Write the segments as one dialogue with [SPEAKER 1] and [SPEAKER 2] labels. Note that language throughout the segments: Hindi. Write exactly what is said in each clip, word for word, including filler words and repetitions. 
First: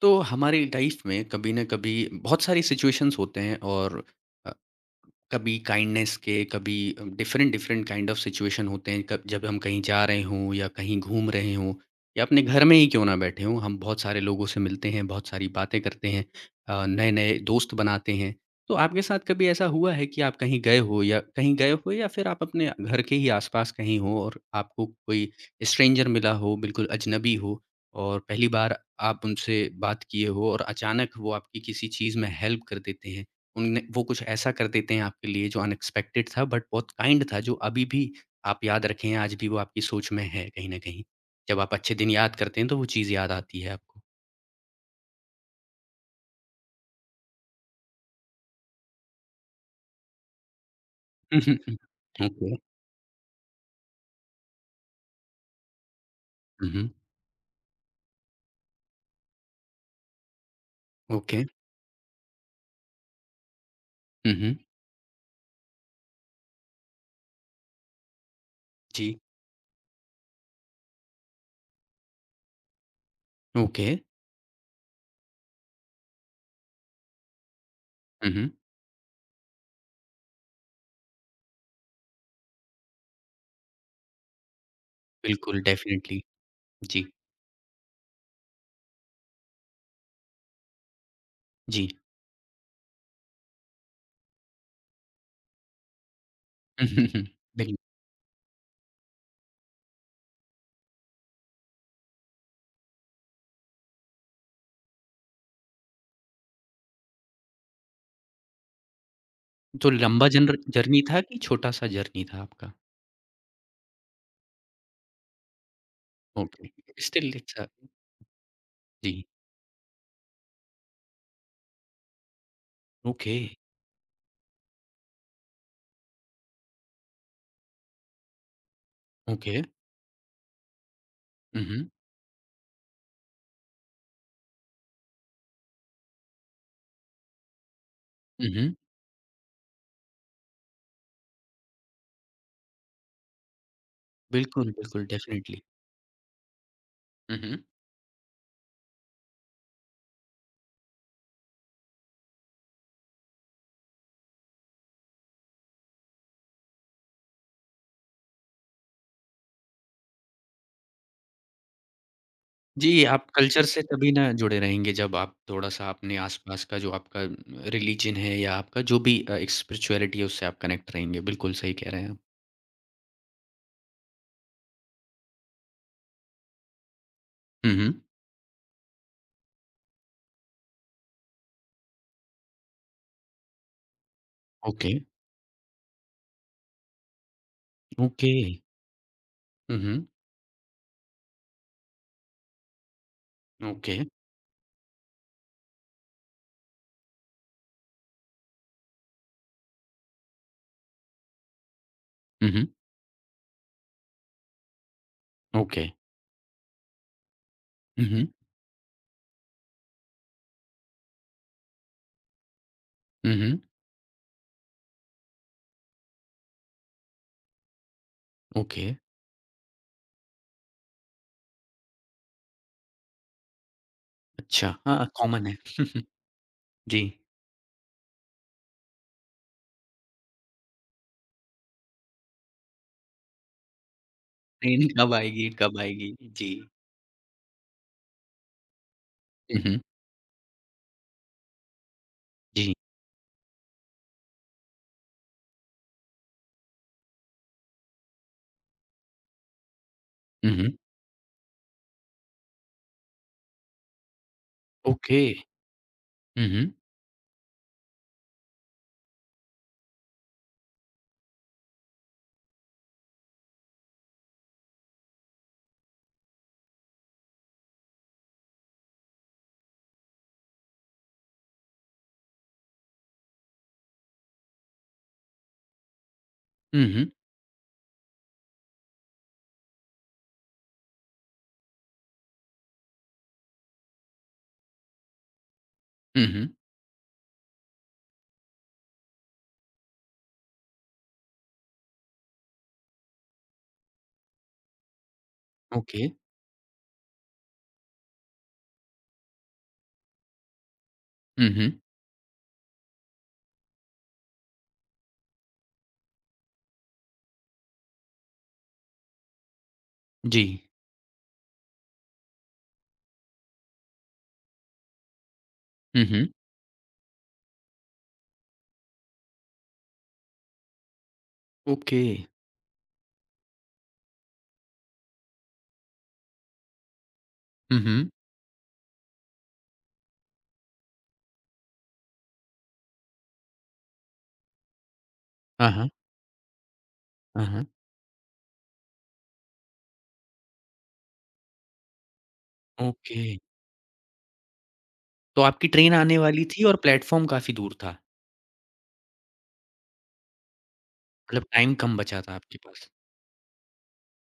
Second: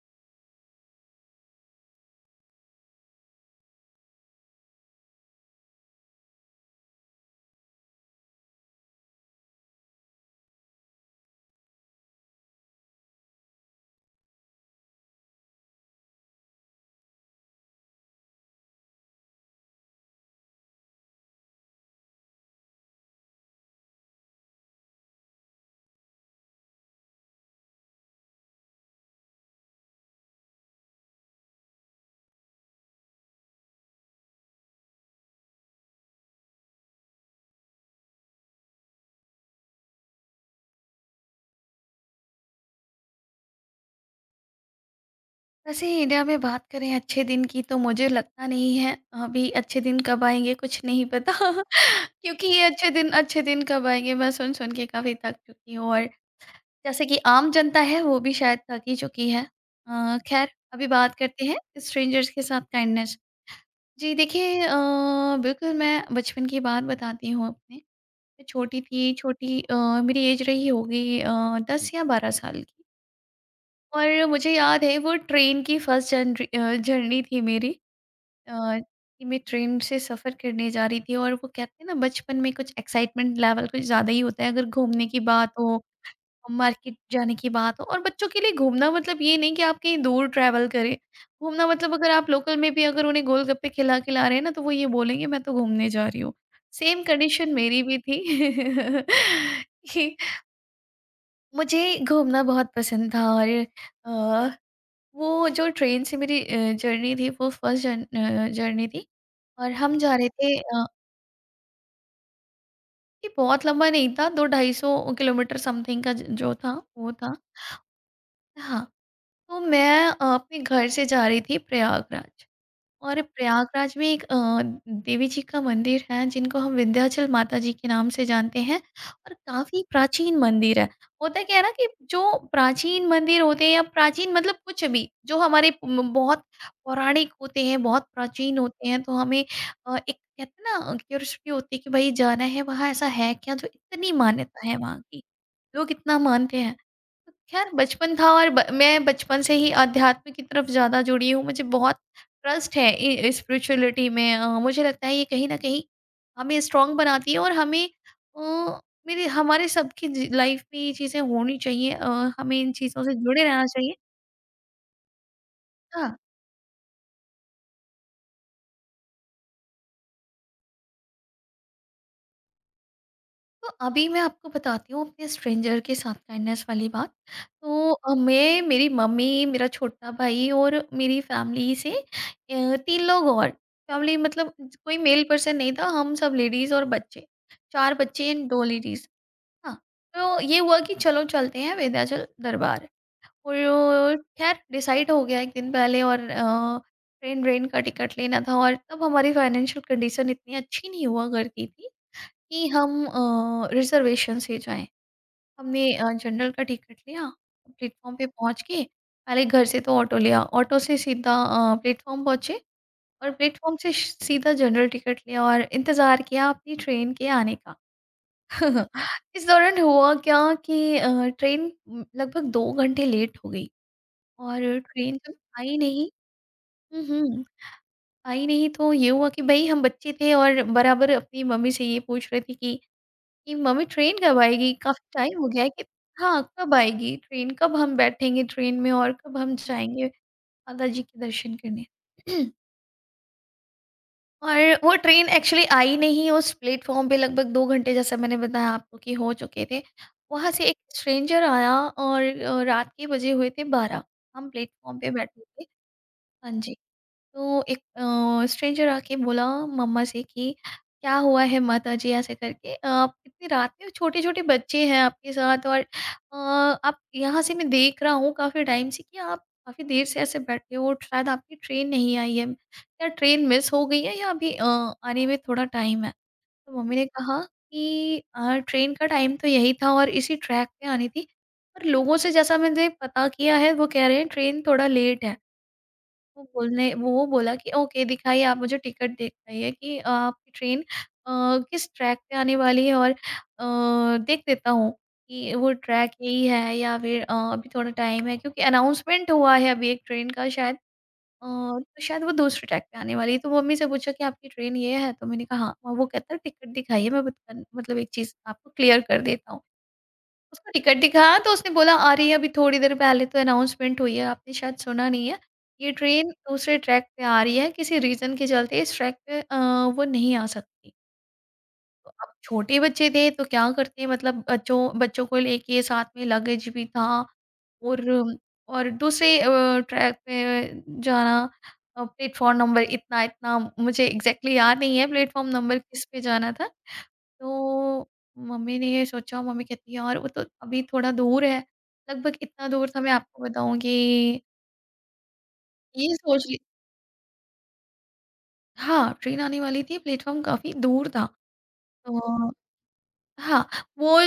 [SPEAKER 1] तो हमारी लाइफ में कभी ना कभी बहुत सारी सिचुएशंस होते हैं और अ, कभी काइंडनेस के कभी different different kind of situation होते हैं कब जब हम कहीं जा रहे हों या कहीं घूम रहे हों या अपने घर में ही क्यों ना बैठे हों। हम बहुत सारे लोगों से मिलते हैं, बहुत सारी बातें करते हैं, नए नए दोस्त बनाते हैं। तो आपके साथ कभी ऐसा हुआ है कि आप कहीं गए हो या कहीं गए हो या फिर आप अपने घर के ही आसपास कहीं हो और आपको कोई स्ट्रेंजर मिला हो, बिल्कुल अजनबी हो, और पहली बार आप उनसे बात किए हो और अचानक वो आपकी किसी चीज़ में हेल्प कर देते हैं। उनने वो कुछ ऐसा कर देते हैं आपके लिए जो अनएक्सपेक्टेड था बट बहुत काइंड था, जो अभी भी आप याद रखे हैं, आज भी वो आपकी सोच में है कहीं न कहीं। जब आप अच्छे दिन याद करते हैं तो वो चीज़ याद आती है आपको।
[SPEAKER 2] वैसे इंडिया में बात करें अच्छे दिन की तो मुझे लगता नहीं है अभी अच्छे दिन कब आएँगे कुछ नहीं पता।
[SPEAKER 1] हुँ,
[SPEAKER 2] क्योंकि
[SPEAKER 1] हुँ,
[SPEAKER 2] ये अच्छे दिन अच्छे दिन कब आएँगे मैं सुन सुन के काफ़ी थक चुकी हूँ और
[SPEAKER 1] हुँ।
[SPEAKER 2] जैसे कि आम जनता है वो भी शायद थक ही चुकी है। अ, ख़ैर अभी बात
[SPEAKER 1] ओके। हुँ, हुँ। ओके।
[SPEAKER 2] करते हैं स्ट्रेंजर्स के साथ काइंडनेस। जी
[SPEAKER 1] हुँ, हुँ।
[SPEAKER 2] देखिए अ, बिल्कुल मैं बचपन की बात बताती हूँ अपने। मैं छोटी थी
[SPEAKER 1] जी।
[SPEAKER 2] छोटी अ, मेरी ऐज रही होगी अ, दस या बारह साल की।
[SPEAKER 1] ओके।
[SPEAKER 2] और मुझे याद है वो ट्रेन की फर्स्ट जर्नी अ, जर्नी थी मेरी
[SPEAKER 1] हुँ, हुँ।
[SPEAKER 2] अ, कि मैं ट्रेन से सफ़र करने जा रही थी। और वो कहते हैं ना बचपन में कुछ एक्साइटमेंट लेवल कुछ ज़्यादा ही होता है अगर घूमने की बात
[SPEAKER 1] बिल्कुल,
[SPEAKER 2] हो
[SPEAKER 1] डेफ़िनिटली।
[SPEAKER 2] और मार्केट
[SPEAKER 1] जी,
[SPEAKER 2] जाने की बात हो। और बच्चों के लिए घूमना मतलब ये नहीं कि आप कहीं दूर ट्रैवल करें, घूमना
[SPEAKER 1] जी।
[SPEAKER 2] मतलब अगर आप लोकल में भी अगर उन्हें गोलगप्पे खिला खिला रहे हैं ना तो वो ये बोलेंगे मैं तो घूमने जा रही हूँ।
[SPEAKER 1] हुँ,
[SPEAKER 2] सेम
[SPEAKER 1] हुँ, हुँ।
[SPEAKER 2] कंडीशन
[SPEAKER 1] बिल
[SPEAKER 2] मेरी भी थी। कि मुझे घूमना बहुत पसंद था और अ, वो जो ट्रेन से मेरी अ, जर्नी थी वो फर्स्ट जर्न अ, जर्नी थी। और
[SPEAKER 1] तो
[SPEAKER 2] हम जा
[SPEAKER 1] लंबा
[SPEAKER 2] रहे थे
[SPEAKER 1] जनर
[SPEAKER 2] अ,
[SPEAKER 1] जर्नी था कि छोटा-सा जर्नी था आपका?
[SPEAKER 2] ये बहुत लंबा नहीं था, दो ढाई सौ किलोमीटर समथिंग का ज जो
[SPEAKER 1] ओके।
[SPEAKER 2] था वो
[SPEAKER 1] स्टिल
[SPEAKER 2] था।
[SPEAKER 1] It's a.
[SPEAKER 2] हाँ,
[SPEAKER 1] जी।
[SPEAKER 2] तो मैं अ, अपने घर से जा रही थी प्रयागराज। और
[SPEAKER 1] ओके,
[SPEAKER 2] प्रयागराज में एक अ, देवी जी का मंदिर है जिनको हम विंध्याचल माता जी के नाम से जानते हैं और
[SPEAKER 1] ओके।
[SPEAKER 2] काफ़ी प्राचीन मंदिर है। होता क्या है
[SPEAKER 1] हुँ,
[SPEAKER 2] ना कि
[SPEAKER 1] हुँ।
[SPEAKER 2] जो प्राचीन मंदिर होते हैं या प्राचीन मतलब कुछ भी जो हमारे म बहुत पौराणिक होते हैं, बहुत
[SPEAKER 1] हुँ,
[SPEAKER 2] प्राचीन
[SPEAKER 1] हुँ।
[SPEAKER 2] होते हैं तो हमें अ, एक कहते हैं ना क्यूरियोसिटी होती है कि भाई जाना है वहाँ ऐसा है क्या जो इतनी मान्यता
[SPEAKER 1] बिल्कुल,
[SPEAKER 2] है वहाँ
[SPEAKER 1] बिल्कुल
[SPEAKER 2] की?
[SPEAKER 1] डेफ़िनिटली।
[SPEAKER 2] लोग इतना मानते हैं।
[SPEAKER 1] हुँ, हुँ।
[SPEAKER 2] खैर बचपन था और ब मैं बचपन से ही अध्यात्म की तरफ ज़्यादा जुड़ी हूँ। मुझे बहुत ट्रस्ट है इ स्पिरिचुअलिटी में। अ, मुझे लगता है ये कहीं न कहीं हमें स्ट्रॉन्ग बनाती है और हमें अ, मेरे हमारे सबकी जी लाइफ में ये चीज़ें होनी चाहिए अ, हमें इन चीज़ों
[SPEAKER 1] जी,
[SPEAKER 2] से
[SPEAKER 1] आप
[SPEAKER 2] जुड़े
[SPEAKER 1] कल्चर
[SPEAKER 2] रहना
[SPEAKER 1] से
[SPEAKER 2] चाहिए।
[SPEAKER 1] तभी ना जुड़े रहेंगे जब आप थोड़ा-सा
[SPEAKER 2] हाँ।
[SPEAKER 1] अपने आस-पास का जो आपका रिलिजन है या आपका जो भी अ, एक स्पिरिचुअलिटी है उससे आप कनेक्ट रहेंगे। बिल्कुल सही कह रहे हैं आप।
[SPEAKER 2] तो अभी मैं आपको बताती हूँ अपने स्ट्रेंजर के साथ काइंडनेस वाली बात।
[SPEAKER 1] हुँ,
[SPEAKER 2] तो
[SPEAKER 1] हुँ।
[SPEAKER 2] अ, मैं, मेरी मम्मी, मेरा छोटा भाई और मेरी फैमिली से अ, तीन लोग और, फैमिली मतलब
[SPEAKER 1] ओके,
[SPEAKER 2] कोई मेल पर्सन नहीं था, हम सब लेडीज़ और बच्चे। चार बच्चे
[SPEAKER 1] ओके।
[SPEAKER 2] एंड दो लेडीज़। हाँ,
[SPEAKER 1] हुँ, हुँ।
[SPEAKER 2] तो ये हुआ कि चलो चलते हैं विंध्याचल दरबार।
[SPEAKER 1] ओके।
[SPEAKER 2] और ख़ैर डिसाइड हो गया एक दिन पहले। और अ, ट्रेन व्रेन का टिकट लेना था और तब हमारी फाइनेंशियल कंडीशन इतनी अच्छी नहीं हुआ करती थी
[SPEAKER 1] हुँ,
[SPEAKER 2] कि
[SPEAKER 1] हुँ।
[SPEAKER 2] हम अ, रिज़र्वेशन से जाएँ।
[SPEAKER 1] ओके।
[SPEAKER 2] हमने अ, जनरल का टिकट लिया,
[SPEAKER 1] हुँ,
[SPEAKER 2] प्लेटफ़ॉर्म पे
[SPEAKER 1] हुँ।
[SPEAKER 2] पहुँच के, पहले घर से तो ऑटो लिया, ऑटो से सीधा अ, प्लेटफ़ॉर्म पहुँचे और
[SPEAKER 1] हुँ, हुँ।
[SPEAKER 2] प्लेटफ़ॉर्म से श सीधा जनरल टिकट लिया और इंतज़ार किया अपनी ट्रेन के आने का।
[SPEAKER 1] ओके।
[SPEAKER 2] इस दौरान हुआ क्या कि अ, ट्रेन उम, लगभग दो घंटे लेट हो गई। और
[SPEAKER 1] अच्छा, हाँ,
[SPEAKER 2] ट्रेन जब
[SPEAKER 1] कॉमन है।
[SPEAKER 2] आई नहीं हुँ,
[SPEAKER 1] जी।
[SPEAKER 2] हुँ। आई नहीं तो ये हुआ कि भई हम बच्चे थे और बराबर अपनी मम्मी से ये पूछ रहे थे कि कि मम्मी ट्रेन कब आएगी?
[SPEAKER 1] ट्रेन
[SPEAKER 2] काफ़ी
[SPEAKER 1] कब
[SPEAKER 2] टाइम हो
[SPEAKER 1] आएगी,
[SPEAKER 2] गया है
[SPEAKER 1] कब
[SPEAKER 2] कि
[SPEAKER 1] आएगी?
[SPEAKER 2] हाँ,
[SPEAKER 1] जी।
[SPEAKER 2] कब आएगी ट्रेन? कब हम बैठेंगे ट्रेन में और कब हम
[SPEAKER 1] हुँ, हुँ।
[SPEAKER 2] जाएँगे माता जी के दर्शन करने?
[SPEAKER 1] जी।
[SPEAKER 2] और वो ट्रेन एक्चुअली आई नहीं उस प्लेटफ़ॉर्म पे, लगभग दो घंटे जैसा मैंने बताया आपको कि हो चुके थे। वहाँ
[SPEAKER 1] हुँ,
[SPEAKER 2] से
[SPEAKER 1] हुँ।
[SPEAKER 2] एक स्ट्रेंजर आया और अ, रात के बजे हुए थे बारह, हम प्लेटफ़ॉर्म पे
[SPEAKER 1] ओके।
[SPEAKER 2] बैठे थे।
[SPEAKER 1] हुँ,
[SPEAKER 2] हाँ
[SPEAKER 1] हुँ।
[SPEAKER 2] जी। तो एक स्ट्रेंजर आके बोला मम्मा से कि क्या हुआ है माता जी ऐसे करके, "अ, आप इतनी रात में छोटे छोटे बच्चे हैं आपके साथ और अ, आप यहाँ से मैं देख रहा हूँ काफ़ी टाइम से कि आप काफ़ी देर से ऐसे बैठे हो, शायद आपकी ट्रेन नहीं आई है, क्या ट्रेन मिस हो गई है या अभी अ, आने में थोड़ा टाइम है। तो
[SPEAKER 1] हुँ,
[SPEAKER 2] मम्मी ने
[SPEAKER 1] हुँ।
[SPEAKER 2] कहा कि "अ, ट्रेन का टाइम तो यही था और इसी ट्रैक पे आनी थी पर लोगों से जैसा मैंने पता किया है वो कह रहे हैं ट्रेन थोड़ा लेट है।
[SPEAKER 1] हुँ,
[SPEAKER 2] वो
[SPEAKER 1] हुँ।
[SPEAKER 2] बोलने वो बोला कि ओके दिखाइए, आप मुझे टिकट दिखाइए कि अ, आपकी ट्रेन अ, किस ट्रैक पे आने वाली है और अ, देख देता हूँ कि वो
[SPEAKER 1] ओके।
[SPEAKER 2] ट्रैक यही है या फिर अ, अभी थोड़ा टाइम है, क्योंकि अनाउंसमेंट हुआ है अभी एक ट्रेन का शायद अ,
[SPEAKER 1] हुँ, हुँ।
[SPEAKER 2] तो शायद वो दूसरे ट्रैक पे आने वाली है। तो मम्मी से पूछा कि आपकी ट्रेन ये है, तो मैंने कहा हाँ। वो कहता है टिकट दिखाइए मैं बत- मतलब एक चीज़ आपको क्लियर कर देता हूँ।
[SPEAKER 1] जी।
[SPEAKER 2] उसको टिकट दिखाया तो उसने बोला अरे अभी थोड़ी देर पहले तो अनाउंसमेंट हुई है, आपने शायद सुना नहीं है, ये
[SPEAKER 1] हुँ, हुँ।
[SPEAKER 2] ट्रेन दूसरे ट्रैक पे आ रही है, किसी रीजन के चलते इस ट्रैक पे अ, वो नहीं आ सकती।
[SPEAKER 1] ओके।
[SPEAKER 2] तो अब छोटे बच्चे थे तो क्या करते हैं, मतलब बच्चों बच्चों को लेके साथ में लगेज भी था
[SPEAKER 1] हुँ,
[SPEAKER 2] और
[SPEAKER 1] हुँ।
[SPEAKER 2] और दूसरे अ, ट्रैक पे जाना, प्लेटफॉर्म नंबर इतना इतना मुझे एग्जैक्टली exactly याद नहीं है प्लेटफॉर्म
[SPEAKER 1] हाँ,
[SPEAKER 2] नंबर
[SPEAKER 1] हाँ।
[SPEAKER 2] किस पे जाना था।
[SPEAKER 1] हाँ, हाँ।
[SPEAKER 2] तो मम्मी ने ये सोचा, मम्मी कहती है यार वो तो अभी थोड़ा दूर है, लगभग इतना दूर था मैं
[SPEAKER 1] ओके,
[SPEAKER 2] आपको बताऊं कि
[SPEAKER 1] तो आपकी ट्रेन
[SPEAKER 2] ये
[SPEAKER 1] आने वाली
[SPEAKER 2] सोच ली,
[SPEAKER 1] थी और प्लेटफ़ॉर्म काफ़ी दूर था,
[SPEAKER 2] हाँ ट्रेन आने वाली थी प्लेटफॉर्म काफी दूर था।
[SPEAKER 1] मतलब टाइम कम बचा था
[SPEAKER 2] तो
[SPEAKER 1] आपके पास।
[SPEAKER 2] हाँ, वो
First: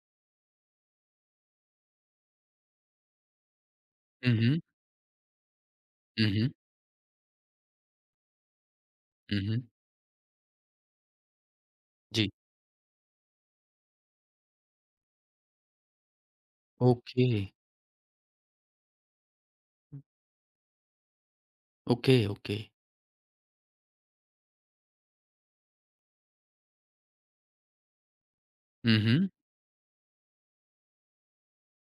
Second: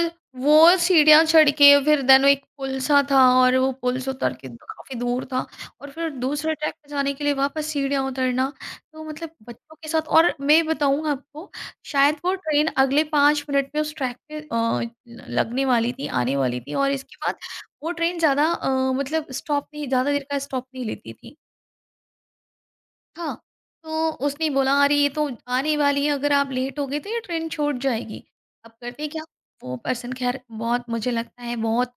[SPEAKER 2] वो सीढ़ियाँ चढ़ के फिर देन वो एक पुल सा था और वो पुल से उतर
[SPEAKER 1] हुँ,
[SPEAKER 2] के
[SPEAKER 1] हुँ।
[SPEAKER 2] तो काफ़ी दूर था, और फिर
[SPEAKER 1] हुँ, हुँ।
[SPEAKER 2] दूसरे ट्रैक पे जाने के लिए वापस सीढ़ियाँ उतरना, तो मतलब
[SPEAKER 1] हुँ, हुँ।
[SPEAKER 2] बच्चों के साथ। और मैं बताऊँ आपको, शायद
[SPEAKER 1] जी।
[SPEAKER 2] वो ट्रेन अगले पाँच मिनट में उस ट्रैक पे अ, लगने वाली थी, आने वाली थी और इसके
[SPEAKER 1] ओके।
[SPEAKER 2] बाद वो ट्रेन ज़्यादा अ, मतलब स्टॉप नहीं, ज़्यादा देर का स्टॉप नहीं लेती थी।
[SPEAKER 1] Okay, okay.
[SPEAKER 2] हाँ, तो उसने बोला अरे ये तो आने वाली है, अगर आप लेट हो गए तो ये ट्रेन छूट जाएगी। अब
[SPEAKER 1] हुँ,
[SPEAKER 2] करते क्या,
[SPEAKER 1] हुँ।
[SPEAKER 2] वो पर्सन ख़ैर बहुत मुझे लगता है बहुत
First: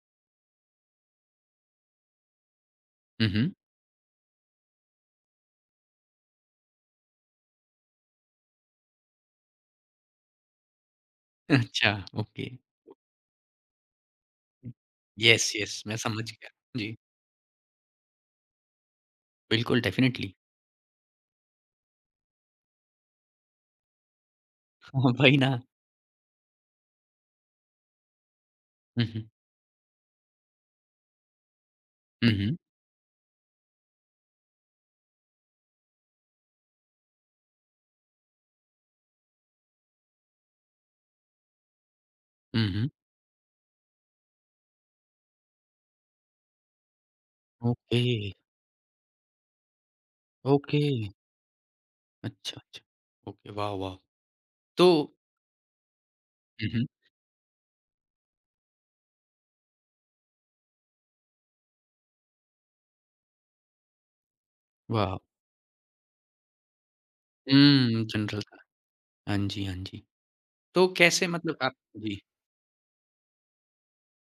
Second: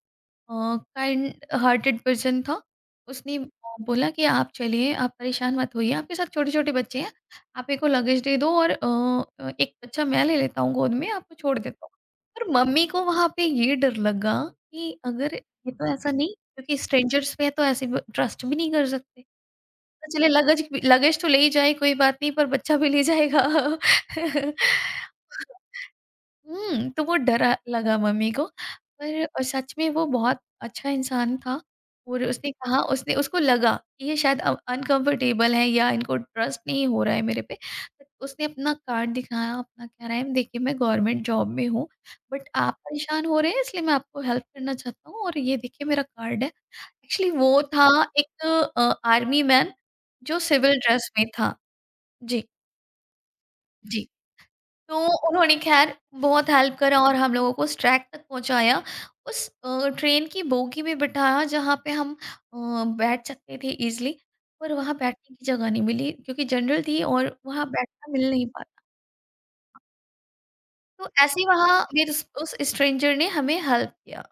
[SPEAKER 2] अ, काइंड हार्टेड पर्सन था।
[SPEAKER 1] हुँ,
[SPEAKER 2] उसने अ,
[SPEAKER 1] हुँ।
[SPEAKER 2] बोला कि आप चलिए, आप परेशान मत होइए, आपके साथ छोटे-छोटे बच्चे हैं, आप मेरे को लगेज दे दो और अ अ, एक बच्चा मैं ले लेता हूँ गोद में, आपको छोड़ देता
[SPEAKER 1] अच्छा,
[SPEAKER 2] हूँ। पर
[SPEAKER 1] ओके।
[SPEAKER 2] मम्मी को वहाँ पे ये डर लगा
[SPEAKER 1] हुँ।
[SPEAKER 2] कि अगर
[SPEAKER 1] येस,
[SPEAKER 2] ये
[SPEAKER 1] येस,
[SPEAKER 2] तो
[SPEAKER 1] मैं
[SPEAKER 2] ऐसा
[SPEAKER 1] समझ
[SPEAKER 2] नहीं,
[SPEAKER 1] गया।
[SPEAKER 2] क्योंकि
[SPEAKER 1] जी,
[SPEAKER 2] स्ट्रेंजर्स पे है तो ऐसे ब ट्रस्ट भी नहीं कर सकते।
[SPEAKER 1] बिल्कुल
[SPEAKER 2] तो चलिए
[SPEAKER 1] डेफ़िनेटली।
[SPEAKER 2] लगज लगेज तो ले ही जाए कोई बात नहीं पर बच्चा भी ले जाएगा।
[SPEAKER 1] हाँ, वही ना।
[SPEAKER 2] हुँ, तो वो डरा लगा मम्मी को,
[SPEAKER 1] हुँ,
[SPEAKER 2] पर
[SPEAKER 1] हुँ।
[SPEAKER 2] अ, सच में वो बहुत अच्छा इंसान था और
[SPEAKER 1] हुँ,
[SPEAKER 2] उसने
[SPEAKER 1] हुँ।
[SPEAKER 2] कहा उसने उसको लगा कि ये शायद अ, अनकम्फ़र्टेबल है या इनको ट्रस्ट नहीं हो रहा है मेरे पे। बट उसने अपना कार्ड दिखाया, अपना कह रहा है देखिए मैं गवर्नमेंट जॉब में हूँ, बट
[SPEAKER 1] हुँ,
[SPEAKER 2] आप
[SPEAKER 1] हुँ।
[SPEAKER 2] परेशान हो रहे हैं इसलिए मैं आपको हेल्प करना चाहता हूँ और ये देखिए मेरा कार्ड है। एक्चुअली वो था
[SPEAKER 1] ओके,
[SPEAKER 2] एक अ, आर्मी मैन जो सिविल
[SPEAKER 1] ओके।
[SPEAKER 2] ड्रेस में था। जी,
[SPEAKER 1] अच्छा, अच्छा। ओके, वाह, वाह!
[SPEAKER 2] जी।
[SPEAKER 1] तो
[SPEAKER 2] तो उन्होंने ख़ैर बहुत
[SPEAKER 1] हुँ,
[SPEAKER 2] हेल्प
[SPEAKER 1] हुँ।
[SPEAKER 2] करा और हम लोगों को उस ट्रैक तक पहुँचाया। उस अ, ट्रेन की बोगी में बिठाया जहाँ पे हम अ, बैठ सकते थे ईज़िली, पर वहाँ
[SPEAKER 1] वाह!
[SPEAKER 2] बैठने की जगह नहीं मिली क्योंकि जनरल थी और वहाँ
[SPEAKER 1] हुँ,
[SPEAKER 2] बैठना मिल
[SPEAKER 1] जनरल
[SPEAKER 2] नहीं
[SPEAKER 1] था।
[SPEAKER 2] पाता।
[SPEAKER 1] हाँ जी, हाँ जी। तो
[SPEAKER 2] तो
[SPEAKER 1] कैसे
[SPEAKER 2] ऐसे ही
[SPEAKER 1] मतलब आप
[SPEAKER 2] वहाँ फिर
[SPEAKER 1] जी।
[SPEAKER 2] उस उस स्ट्रेंजर ने हमें हेल्प किया।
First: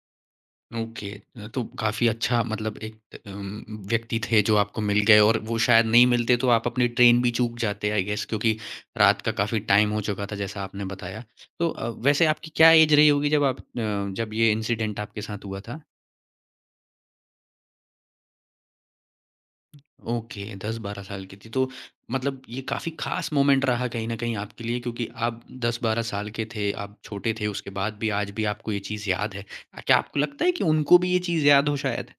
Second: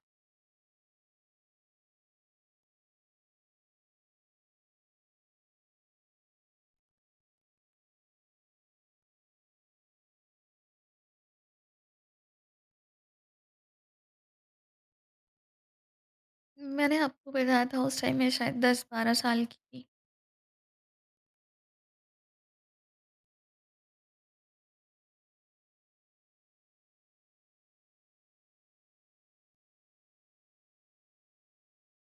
[SPEAKER 1] ओके। तो काफ़ी अच्छा मतलब एक अम, व्यक्ति थे जो आपको मिल गए और वो शायद नहीं मिलते तो आप अपनी ट्रेन भी चूक जाते आई गेस, क्योंकि रात का काफ़ी टाइम हो चुका था जैसा आपने बताया। तो अ, वैसे आपकी क्या एज रही होगी जब आप अ, जब ये इंसिडेंट आपके साथ हुआ था?
[SPEAKER 2] मैंने आपको बताया था उस टाइम मैं शायद दस बारह साल की थी।
[SPEAKER 1] ओके, दस बारह साल की थी तो मतलब ये काफ़ी ख़ास मोमेंट रहा कहीं न कहीं आपके लिए, क्योंकि आप दस बारह साल के थे, आप छोटे थे, उसके बाद भी आज भी आपको ये चीज़ याद है। क्या आपको लगता है कि उनको भी ये चीज़ याद हो शायद?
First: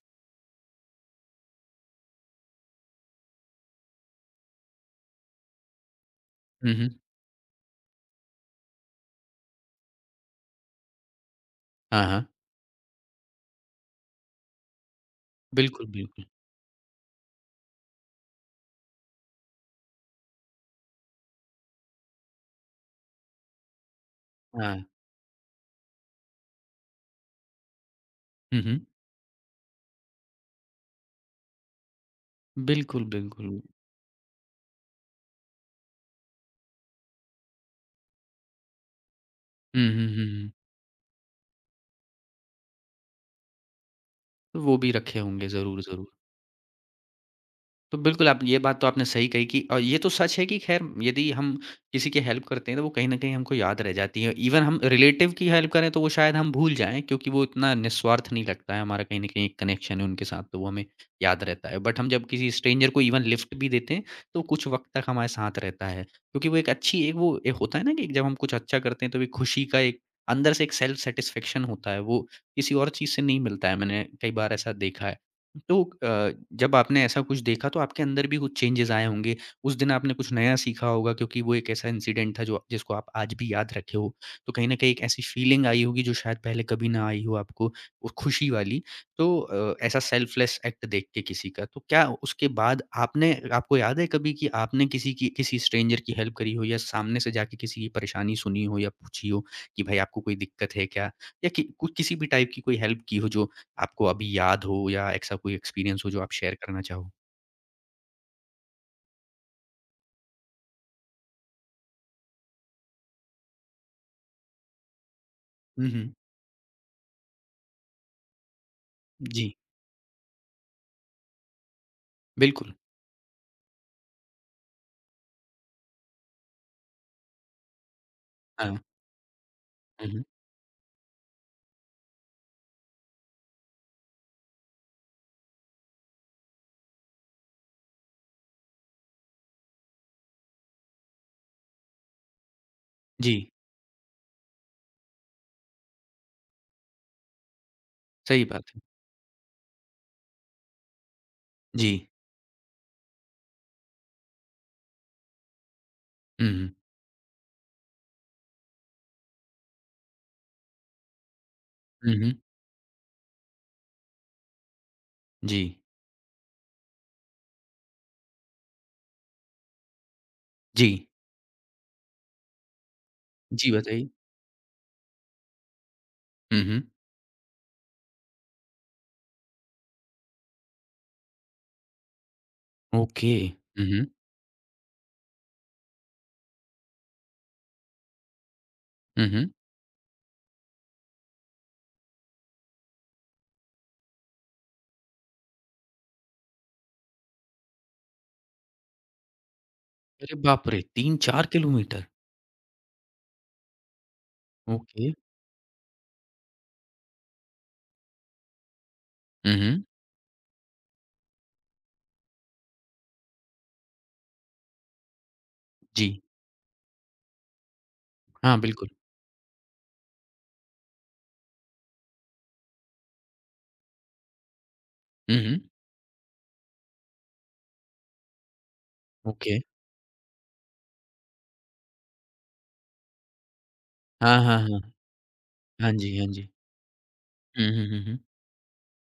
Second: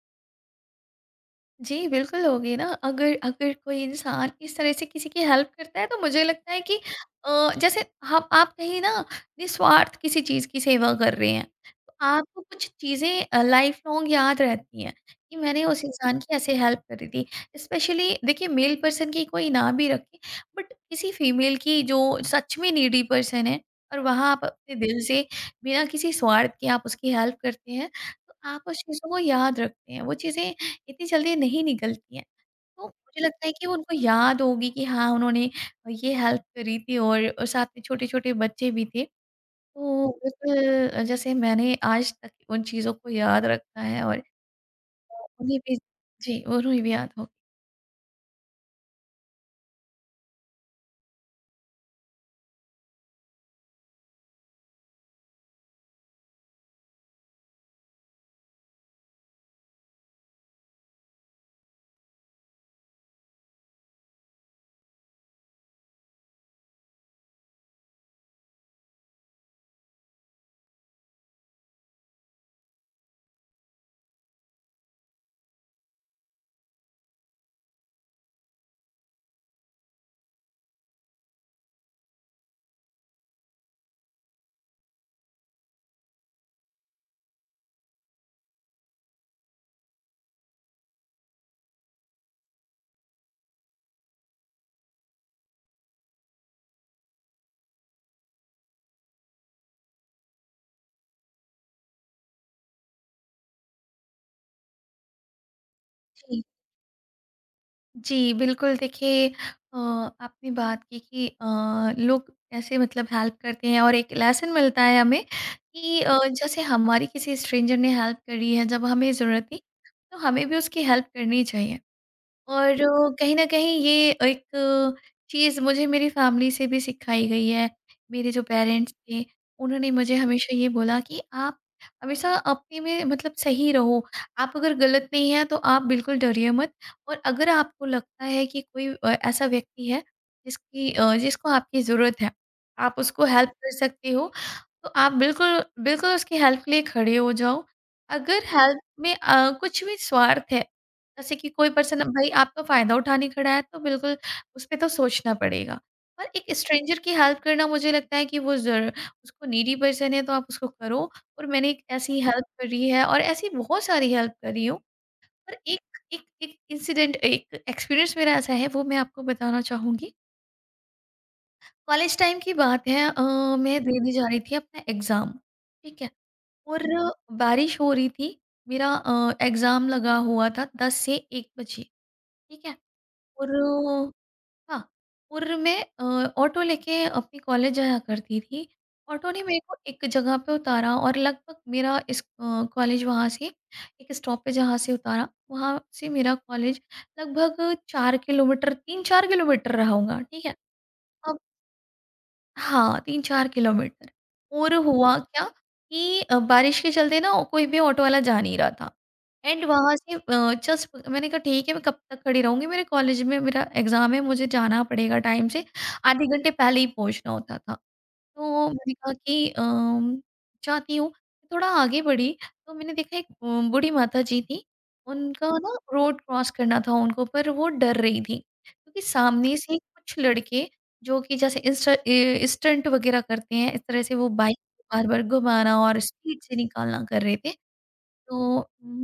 [SPEAKER 2] जी, बिल्कुल होगी ना। अगर अगर कोई इंसान इस तरह से किसी की हेल्प करता है तो मुझे लगता है
[SPEAKER 1] हुँ,
[SPEAKER 2] कि
[SPEAKER 1] हुँ।
[SPEAKER 2] अ, जैसे हम आप कहीं ना निस्वार्थ किसी चीज़ की सेवा कर रहे हैं। तो
[SPEAKER 1] हाँ, हाँ।
[SPEAKER 2] आपको कुछ चीज़ें अ, लाइफ़ लॉन्ग याद रहती हैं कि मैंने उस
[SPEAKER 1] बिल्कुल,
[SPEAKER 2] इंसान
[SPEAKER 1] बिल्कुल।
[SPEAKER 2] की ऐसे हेल्प करी थी। स्पेशली देखिए, मेल पर्सन की कोई ना भी रखे, बट किसी फीमेल की जो सच में नीडी पर्सन है, और वहाँ आप अपने
[SPEAKER 1] हाँ।
[SPEAKER 2] दिल से बिना किसी स्वार्थ के आप उसकी हेल्प करते हैं, तो आप
[SPEAKER 1] हुँ,
[SPEAKER 2] उस
[SPEAKER 1] हुँ।
[SPEAKER 2] चीज़ों को याद रखते हैं। वो चीज़ें इतनी जल्दी नहीं निकलती हैं। तो
[SPEAKER 1] बिल्कुल,
[SPEAKER 2] मुझे लगता है
[SPEAKER 1] बिल्कुल।
[SPEAKER 2] कि वो उनको याद होगी कि हाँ, उन्होंने ये हेल्प करी थी और और साथ में छोटे-छोटे बच्चे भी थे।
[SPEAKER 1] हुँ,
[SPEAKER 2] तो
[SPEAKER 1] हुँ, हुँ, हुँ।
[SPEAKER 2] बिल्कुल, जैसे मैंने आज तक उन चीज़ों को याद रखा है और
[SPEAKER 1] तो वो भी रखे होंगे
[SPEAKER 2] उन्हें भी,
[SPEAKER 1] ज़रूर, ज़रूर।
[SPEAKER 2] जी, उन्हें भी याद होगी।
[SPEAKER 1] तो बिल्कुल, आप ये बात तो आपने सही कही, कि और ये तो सच है कि ख़ैर यदि हम किसी की हेल्प करते हैं, तो वो कहीं न कहीं हमको याद रह जाती है। इवन हम रिलेटिव की हेल्प करें, तो वो शायद हम भूल जाएँ क्योंकि वो इतना निस्वार्थ नहीं लगता है। हमारा कहीं न कहीं एक कनेक्शन है उनके साथ, तो वो हमें याद रहता है। बट हम जब किसी स्ट्रेंजर को इवन लिफ़्ट भी देते हैं, तो कुछ वक़्त तक हमारे साथ रहता है। क्योंकि वो एक अच्छी एक वो एक होता है ना कि जब हम कुछ अच्छा करते हैं, तो एक खुशी का एक अंदर से एक सेल्फ़ सैटिस्फैक्शन होता है, वो किसी और चीज़ से नहीं मिलता है। मैंने कई बार ऐसा देखा है। तो अ, जब आपने ऐसा कुछ देखा तो आपके अंदर भी कुछ चेंजेस आए होंगे। उस दिन आपने कुछ नया सीखा होगा, क्योंकि वो एक ऐसा इंसिडेंट था जो जिसको आप आज भी याद रखे हो। तो कहीं न कहीं एक ऐसी फीलिंग आई होगी जो शायद पहले कभी ना आई हो आपको, वो खुशी वाली। तो अ, ऐसा सेल्फलेस एक्ट देख के किसी का, तो क्या उसके बाद आपने आपको याद है कभी कि आपने किसी की किसी स्ट्रेंजर की हेल्प करी हो या सामने से जाके किसी की परेशानी सुनी हो या पूछी हो, कि भाई आपको कोई दिक्कत है क्या? या कि कु किसी भी टाइप की कोई हेल्प की हो जो आपको अभी याद हो, या ऐसा कोई एक्सपीरियंस हो जो आप
[SPEAKER 2] जी।
[SPEAKER 1] शेयर करना चाहो?
[SPEAKER 2] जी, बिल्कुल देखिए अ, आपने बात की कि अ, लोग कैसे मतलब हेल्प करते हैं और एक लेसन मिलता है हमें
[SPEAKER 1] हुँ,
[SPEAKER 2] कि
[SPEAKER 1] हुँ।
[SPEAKER 2] अ, जैसे हमारी किसी स्ट्रेंजर ने हेल्प करी है जब हमें
[SPEAKER 1] जी,
[SPEAKER 2] ज़रूरत थी, तो हमें भी उसकी हेल्प करनी चाहिए। और
[SPEAKER 1] बिल्कुल।
[SPEAKER 2] अ, कहीं न कहीं ये एक चीज़ मुझे मेरी फैमिली से भी सिखाई गई है। मेरे जो
[SPEAKER 1] हाँ।
[SPEAKER 2] पेरेंट्स थे, उन्होंने
[SPEAKER 1] हुँ,
[SPEAKER 2] मुझे
[SPEAKER 1] हुँ।
[SPEAKER 2] हमेशा ये बोला कि आप हमेशा अपने में मतलब सही रहो। आप अगर गलत नहीं हैं, तो आप बिल्कुल डरिए मत। और अगर आपको लगता है कि कोई अ, ऐसा व्यक्ति है जिसकी अ, जिसको आपकी ज़रूरत है, आप उसको
[SPEAKER 1] जी,
[SPEAKER 2] हेल्प कर सकते हो, तो आप बिल्कुल बिल्कुल उसकी हेल्प के लिए खड़े हो जाओ। अगर
[SPEAKER 1] सही बात
[SPEAKER 2] हेल्प
[SPEAKER 1] है।
[SPEAKER 2] में अ, कुछ भी स्वार्थ है जैसे कि कोई
[SPEAKER 1] जी।
[SPEAKER 2] पर्सन अब भाई आपका फ़ायदा उठाने खड़ा है तो बिल्कुल उसपे तो सोचना पड़ेगा। और
[SPEAKER 1] हुँ,
[SPEAKER 2] एक
[SPEAKER 1] हुँ।
[SPEAKER 2] स्ट्रेंजर की हेल्प करना मुझे लगता है कि वो ज़र उसको नीडी पर्सन है तो आप उसको करो और मैंने एक
[SPEAKER 1] हुँ,
[SPEAKER 2] ऐसी
[SPEAKER 1] हुँ।
[SPEAKER 2] हेल्प करी है और ऐसी बहुत सारी हेल्प करी हूँ। पर
[SPEAKER 1] जी,
[SPEAKER 2] एक एक एक इंसिडेंट एक एक्सपीरियंस मेरा ऐसा है वो मैं आपको बताना चाहूँगी।
[SPEAKER 1] जी।
[SPEAKER 2] कॉलेज टाइम की बात है, अ,
[SPEAKER 1] जी,
[SPEAKER 2] मैं
[SPEAKER 1] बताइए।
[SPEAKER 2] देने जा रही थी अपना एग्ज़ाम, ठीक है?
[SPEAKER 1] हुँ, हुँ।
[SPEAKER 2] और बारिश हो रही थी, मेरा अ, एग्ज़ाम लगा हुआ था दस से एक बजे, ठीक है?
[SPEAKER 1] ओके।
[SPEAKER 2] और
[SPEAKER 1] हुँ, हुँ।
[SPEAKER 2] हाँ, और मैं अ, ऑटो लेके अपने कॉलेज जाया करती थी।
[SPEAKER 1] हुँ,
[SPEAKER 2] ऑटो ने
[SPEAKER 1] हुँ।
[SPEAKER 2] मेरे को एक जगह पे उतारा और लगभग मेरा इस अ, कॉलेज वहाँ से एक स्टॉप पे जहाँ से उतारा, वहाँ से मेरा कॉलेज लगभग चार किलोमीटर तीन चार किलोमीटर रहा होगा,
[SPEAKER 1] अरे
[SPEAKER 2] ठीक है?
[SPEAKER 1] बाप रे!
[SPEAKER 2] अब
[SPEAKER 1] तीन चार किलोमीटर?
[SPEAKER 2] हाँ, तीन चार किलोमीटर। और
[SPEAKER 1] ओके।
[SPEAKER 2] हुआ क्या कि अ, बारिश के चलते ना कोई भी ऑटो वाला जा नहीं रहा था।
[SPEAKER 1] हुँ,
[SPEAKER 2] एंड
[SPEAKER 1] हुँ।
[SPEAKER 2] वहाँ से अ, जस्ट मैंने कहा ठीक है मैं कब तक खड़ी रहूँगी, मेरे कॉलेज में मेरा एग्ज़ाम है मुझे जाना पड़ेगा टाइम से,
[SPEAKER 1] जी।
[SPEAKER 2] आधे घंटे पहले ही पहुँचना होता था।
[SPEAKER 1] हाँ,
[SPEAKER 2] तो
[SPEAKER 1] बिल्कुल।
[SPEAKER 2] मैंने कहा कि अम, चाहती हूँ कि थोड़ा आगे बढ़ी। तो मैंने देखा एक अम, बूढ़ी माता जी थी,
[SPEAKER 1] हुँ,
[SPEAKER 2] उनका
[SPEAKER 1] हुँ।
[SPEAKER 2] ना रोड क्रॉस करना था उनको, पर वो डर रही थी क्योंकि सामने
[SPEAKER 1] ओके।
[SPEAKER 2] से कुछ लड़के जो कि जैसे इंस्टा- ए, स्टंट वगैरह करते हैं इस तरह से वो
[SPEAKER 1] हाँ,
[SPEAKER 2] बाइक
[SPEAKER 1] हाँ, हाँ।
[SPEAKER 2] बार बार घुमाना
[SPEAKER 1] हाँ
[SPEAKER 2] और
[SPEAKER 1] जी, हाँ
[SPEAKER 2] स्पीड
[SPEAKER 1] जी।
[SPEAKER 2] से निकालना कर रहे थे।
[SPEAKER 1] हुँ, हुँ, हुँ, हुँ।
[SPEAKER 2] तो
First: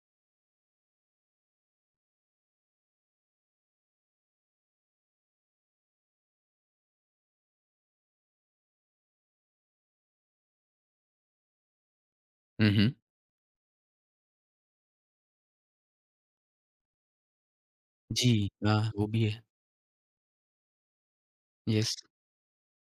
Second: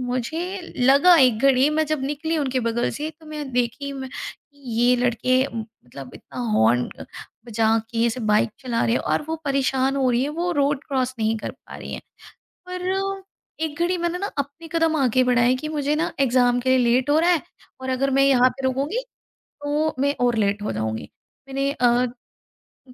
[SPEAKER 2] मुझे लगा एक घड़ी मैं जब निकली उनके बगल से तो मैं देखी मैं कि ये लड़के म- मतलब इतना हॉर्न बजा के ऐसे बाइक चला रहे हैं और वो परेशान हो रही है, वो रोड क्रॉस नहीं कर पा रही है।
[SPEAKER 1] हुँ,
[SPEAKER 2] पर
[SPEAKER 1] हुँ।
[SPEAKER 2] एक घड़ी मैंने ना अपने कदम आगे बढ़ाए कि मुझे ना एग्जाम के लिए लेट हो रहा है और अगर मैं
[SPEAKER 1] जी,
[SPEAKER 2] यहाँ पे
[SPEAKER 1] हाँ,
[SPEAKER 2] रुकूंगी
[SPEAKER 1] वो भी है।
[SPEAKER 2] तो मैं और लेट हो जाऊंगी। मैंने
[SPEAKER 1] यस।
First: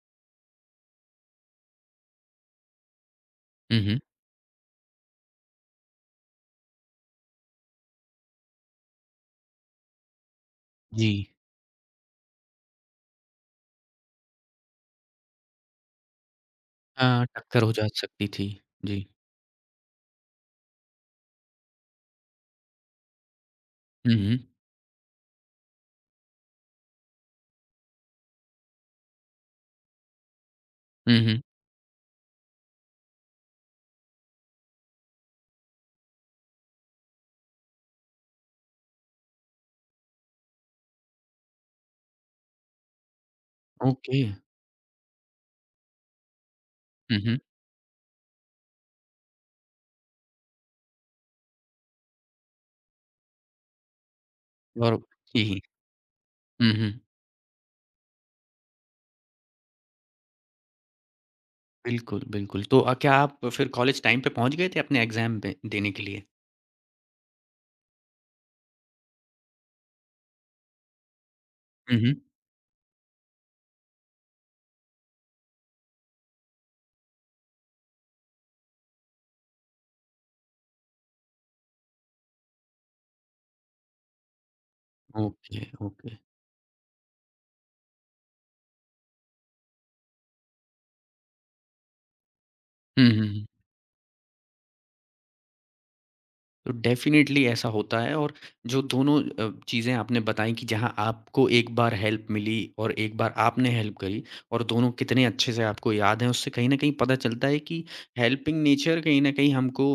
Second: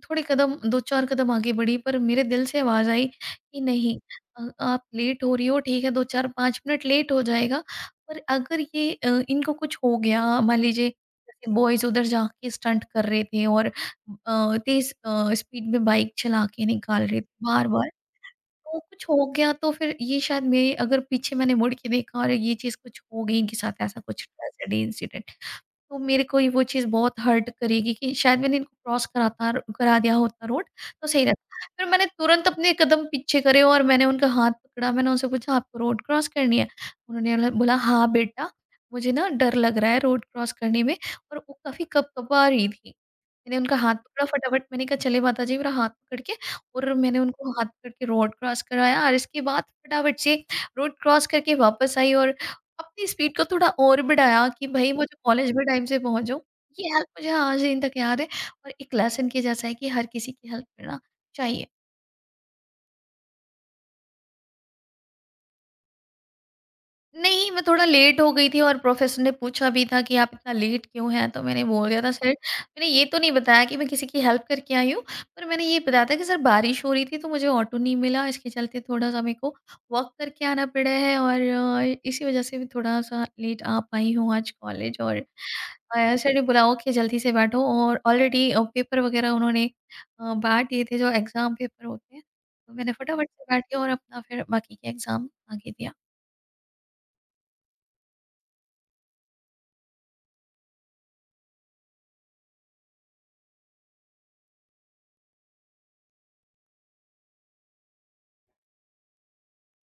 [SPEAKER 2] थोड़े कदम, दो चार कदम आगे बढ़ी, पर मेरे दिल से आवाज़ आई कि
[SPEAKER 1] हुँ,
[SPEAKER 2] नहीं,
[SPEAKER 1] हुँ।
[SPEAKER 2] अ, आप लेट हो रही हो ठीक है, दो चार-पाँच मिनट लेट हो जाएगा, पर अगर ये अ, इनको कुछ हो गया मान लीजिए,
[SPEAKER 1] जी।
[SPEAKER 2] जैसे बॉयज़ उधर जाके स्टंट कर रहे थे और अ, तेज़ अ, स्पीड में बाइक चला के निकाल रहे थे
[SPEAKER 1] हाँ, टक्कर हो जा
[SPEAKER 2] बार-बार,
[SPEAKER 1] सकती थी।
[SPEAKER 2] तो कुछ
[SPEAKER 1] जी।
[SPEAKER 2] हो गया तो फिर ये शायद मेरे अगर पीछे मैंने मुड़ के देखा और ये चीज़ कुछ हो गई इनके साथ, ऐसा
[SPEAKER 1] हुँ,
[SPEAKER 2] कुछ
[SPEAKER 1] हुँ।
[SPEAKER 2] ट्रेजेडी इंसिडेंट, तो मेरे को ही वो चीज़ बहुत हर्ट करेगी कि शायद मैंने इनको क्रॉस कराता करा दिया होता रोड तो
[SPEAKER 1] हुँ,
[SPEAKER 2] सही
[SPEAKER 1] हुँ।
[SPEAKER 2] रहता। फिर मैंने तुरंत अपने कदम पीछे करे और मैंने उनका हाथ पकड़ा, मैंने उनसे पूछा आपको रोड क्रॉस करनी है? उन्होंने ल बोला हाँ बेटा, मुझे ना डर लग रहा है रोड क्रॉस करने में। और वो काफ़ी कँपकपा रही थी। मैंने उनका हाथ
[SPEAKER 1] ओके।
[SPEAKER 2] पकड़ा फटाफट, मैंने कहा चले माता जी मेरा हाथ पकड़ के। और मैंने
[SPEAKER 1] हुँ, हुँ
[SPEAKER 2] उनको हाथ पकड़ के रोड क्रॉस कराया और इसके बाद फटाफट से रोड क्रॉस करके वापस आई और अपनी स्पीड को थोड़ा और बढ़ाया कि भाई
[SPEAKER 1] और
[SPEAKER 2] मुझे कॉलेज
[SPEAKER 1] जी,
[SPEAKER 2] में टाइम से पहुंच जाऊँ।
[SPEAKER 1] हुँ,
[SPEAKER 2] ये
[SPEAKER 1] हुँ।
[SPEAKER 2] हेल्प मुझे आज दिन तक याद है और एक लेसन के जैसा है कि हर किसी की हेल्प करना चाहिए।
[SPEAKER 1] बिल्कुल, बिल्कुल। तो अ, क्या आप फिर कॉलेज टाइम पे पहुँच गए थे अपने एग्ज़ाम पे देने के लिए?
[SPEAKER 2] नहीं, मैं थोड़ा लेट हो गई थी और प्रोफेसर ने पूछा भी था कि आप इतना लेट क्यों हैं? तो मैंने बोल
[SPEAKER 1] हुँ,
[SPEAKER 2] दिया था
[SPEAKER 1] हुँ।
[SPEAKER 2] सर, मैंने ये तो नहीं बताया कि मैं किसी की हेल्प करके आई हूँ, पर मैंने ये बताया था कि सर बारिश हो रही थी तो मुझे ऑटो नहीं मिला, इसके चलते थोड़ा-सा मेरे को वॉक करके आना पड़ा है और अ, इसी वज़ह से मैं थोड़ा-सा लेट आ पाई हूँ आज कॉलेज। और
[SPEAKER 1] ओके,
[SPEAKER 2] अ,
[SPEAKER 1] ओके।
[SPEAKER 2] सर ने बुलाओ कि जल्दी से बैठो, और ऑलरेडी अ, पेपर वग़ैरह उन्होंने अ, बाँट दिए थे जो एग्ज़ाम पेपर होते हैं, तो मैंने
[SPEAKER 1] हुँ, हुँ,
[SPEAKER 2] फटाफट से
[SPEAKER 1] हुँ।
[SPEAKER 2] बैठ के और अपना फिर बाकी के एग्ज़ाम आगे दिया।
[SPEAKER 1] तो डेफ़िनेटली ऐसा होता है, और जो दोनों अ, चीज़ें आपने बताई कि जहाँ आपको एक बार हेल्प मिली और एक बार आपने हेल्प करी, और दोनों कितने अच्छे से आपको याद हैं, उससे कहीं न कहीं पता चलता है कि हेल्पिंग नेचर कहीं न कहीं हमको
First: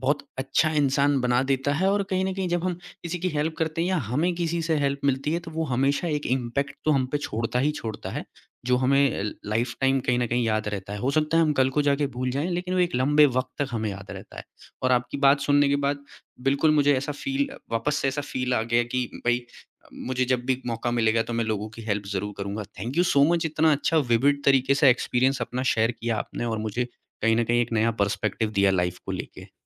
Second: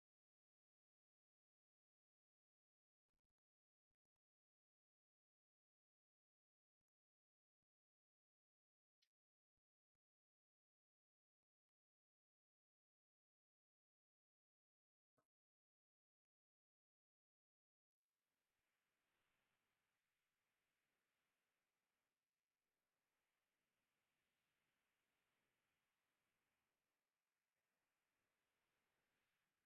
[SPEAKER 1] बहुत अच्छा इंसान बना देता है, और कहीं न कहीं जब हम किसी की हेल्प करते हैं या हमें किसी से हेल्प मिलती है, तो वो हमेशा एक इम्पैक्ट तो हम पे छोड़ता ही छोड़ता है, जो हमें ल लाइफ़ टाइम कहीं न कहीं याद रहता है। हो सकता है हम कल को जाके भूल जाएँ, लेकिन वो एक लंबे वक़्त तक हमें याद रहता है। और आपकी बात सुनने के बाद बिल्कुल मुझे ऐसा फ़ील वापस से ऐसा फ़ील आ गया कि भई अ, मुझे जब भी मौका मिलेगा तो मैं लोगों की हेल्प ज़रूर करूँगा। थैंक यू सो मच, इतना अच्छा विविड तरीके से एक्सपीरियंस अपना शेयर किया आपने, और मुझे कहीं न कहीं एक नया पर्सपेक्टिव दिया लाइफ़ को लेके।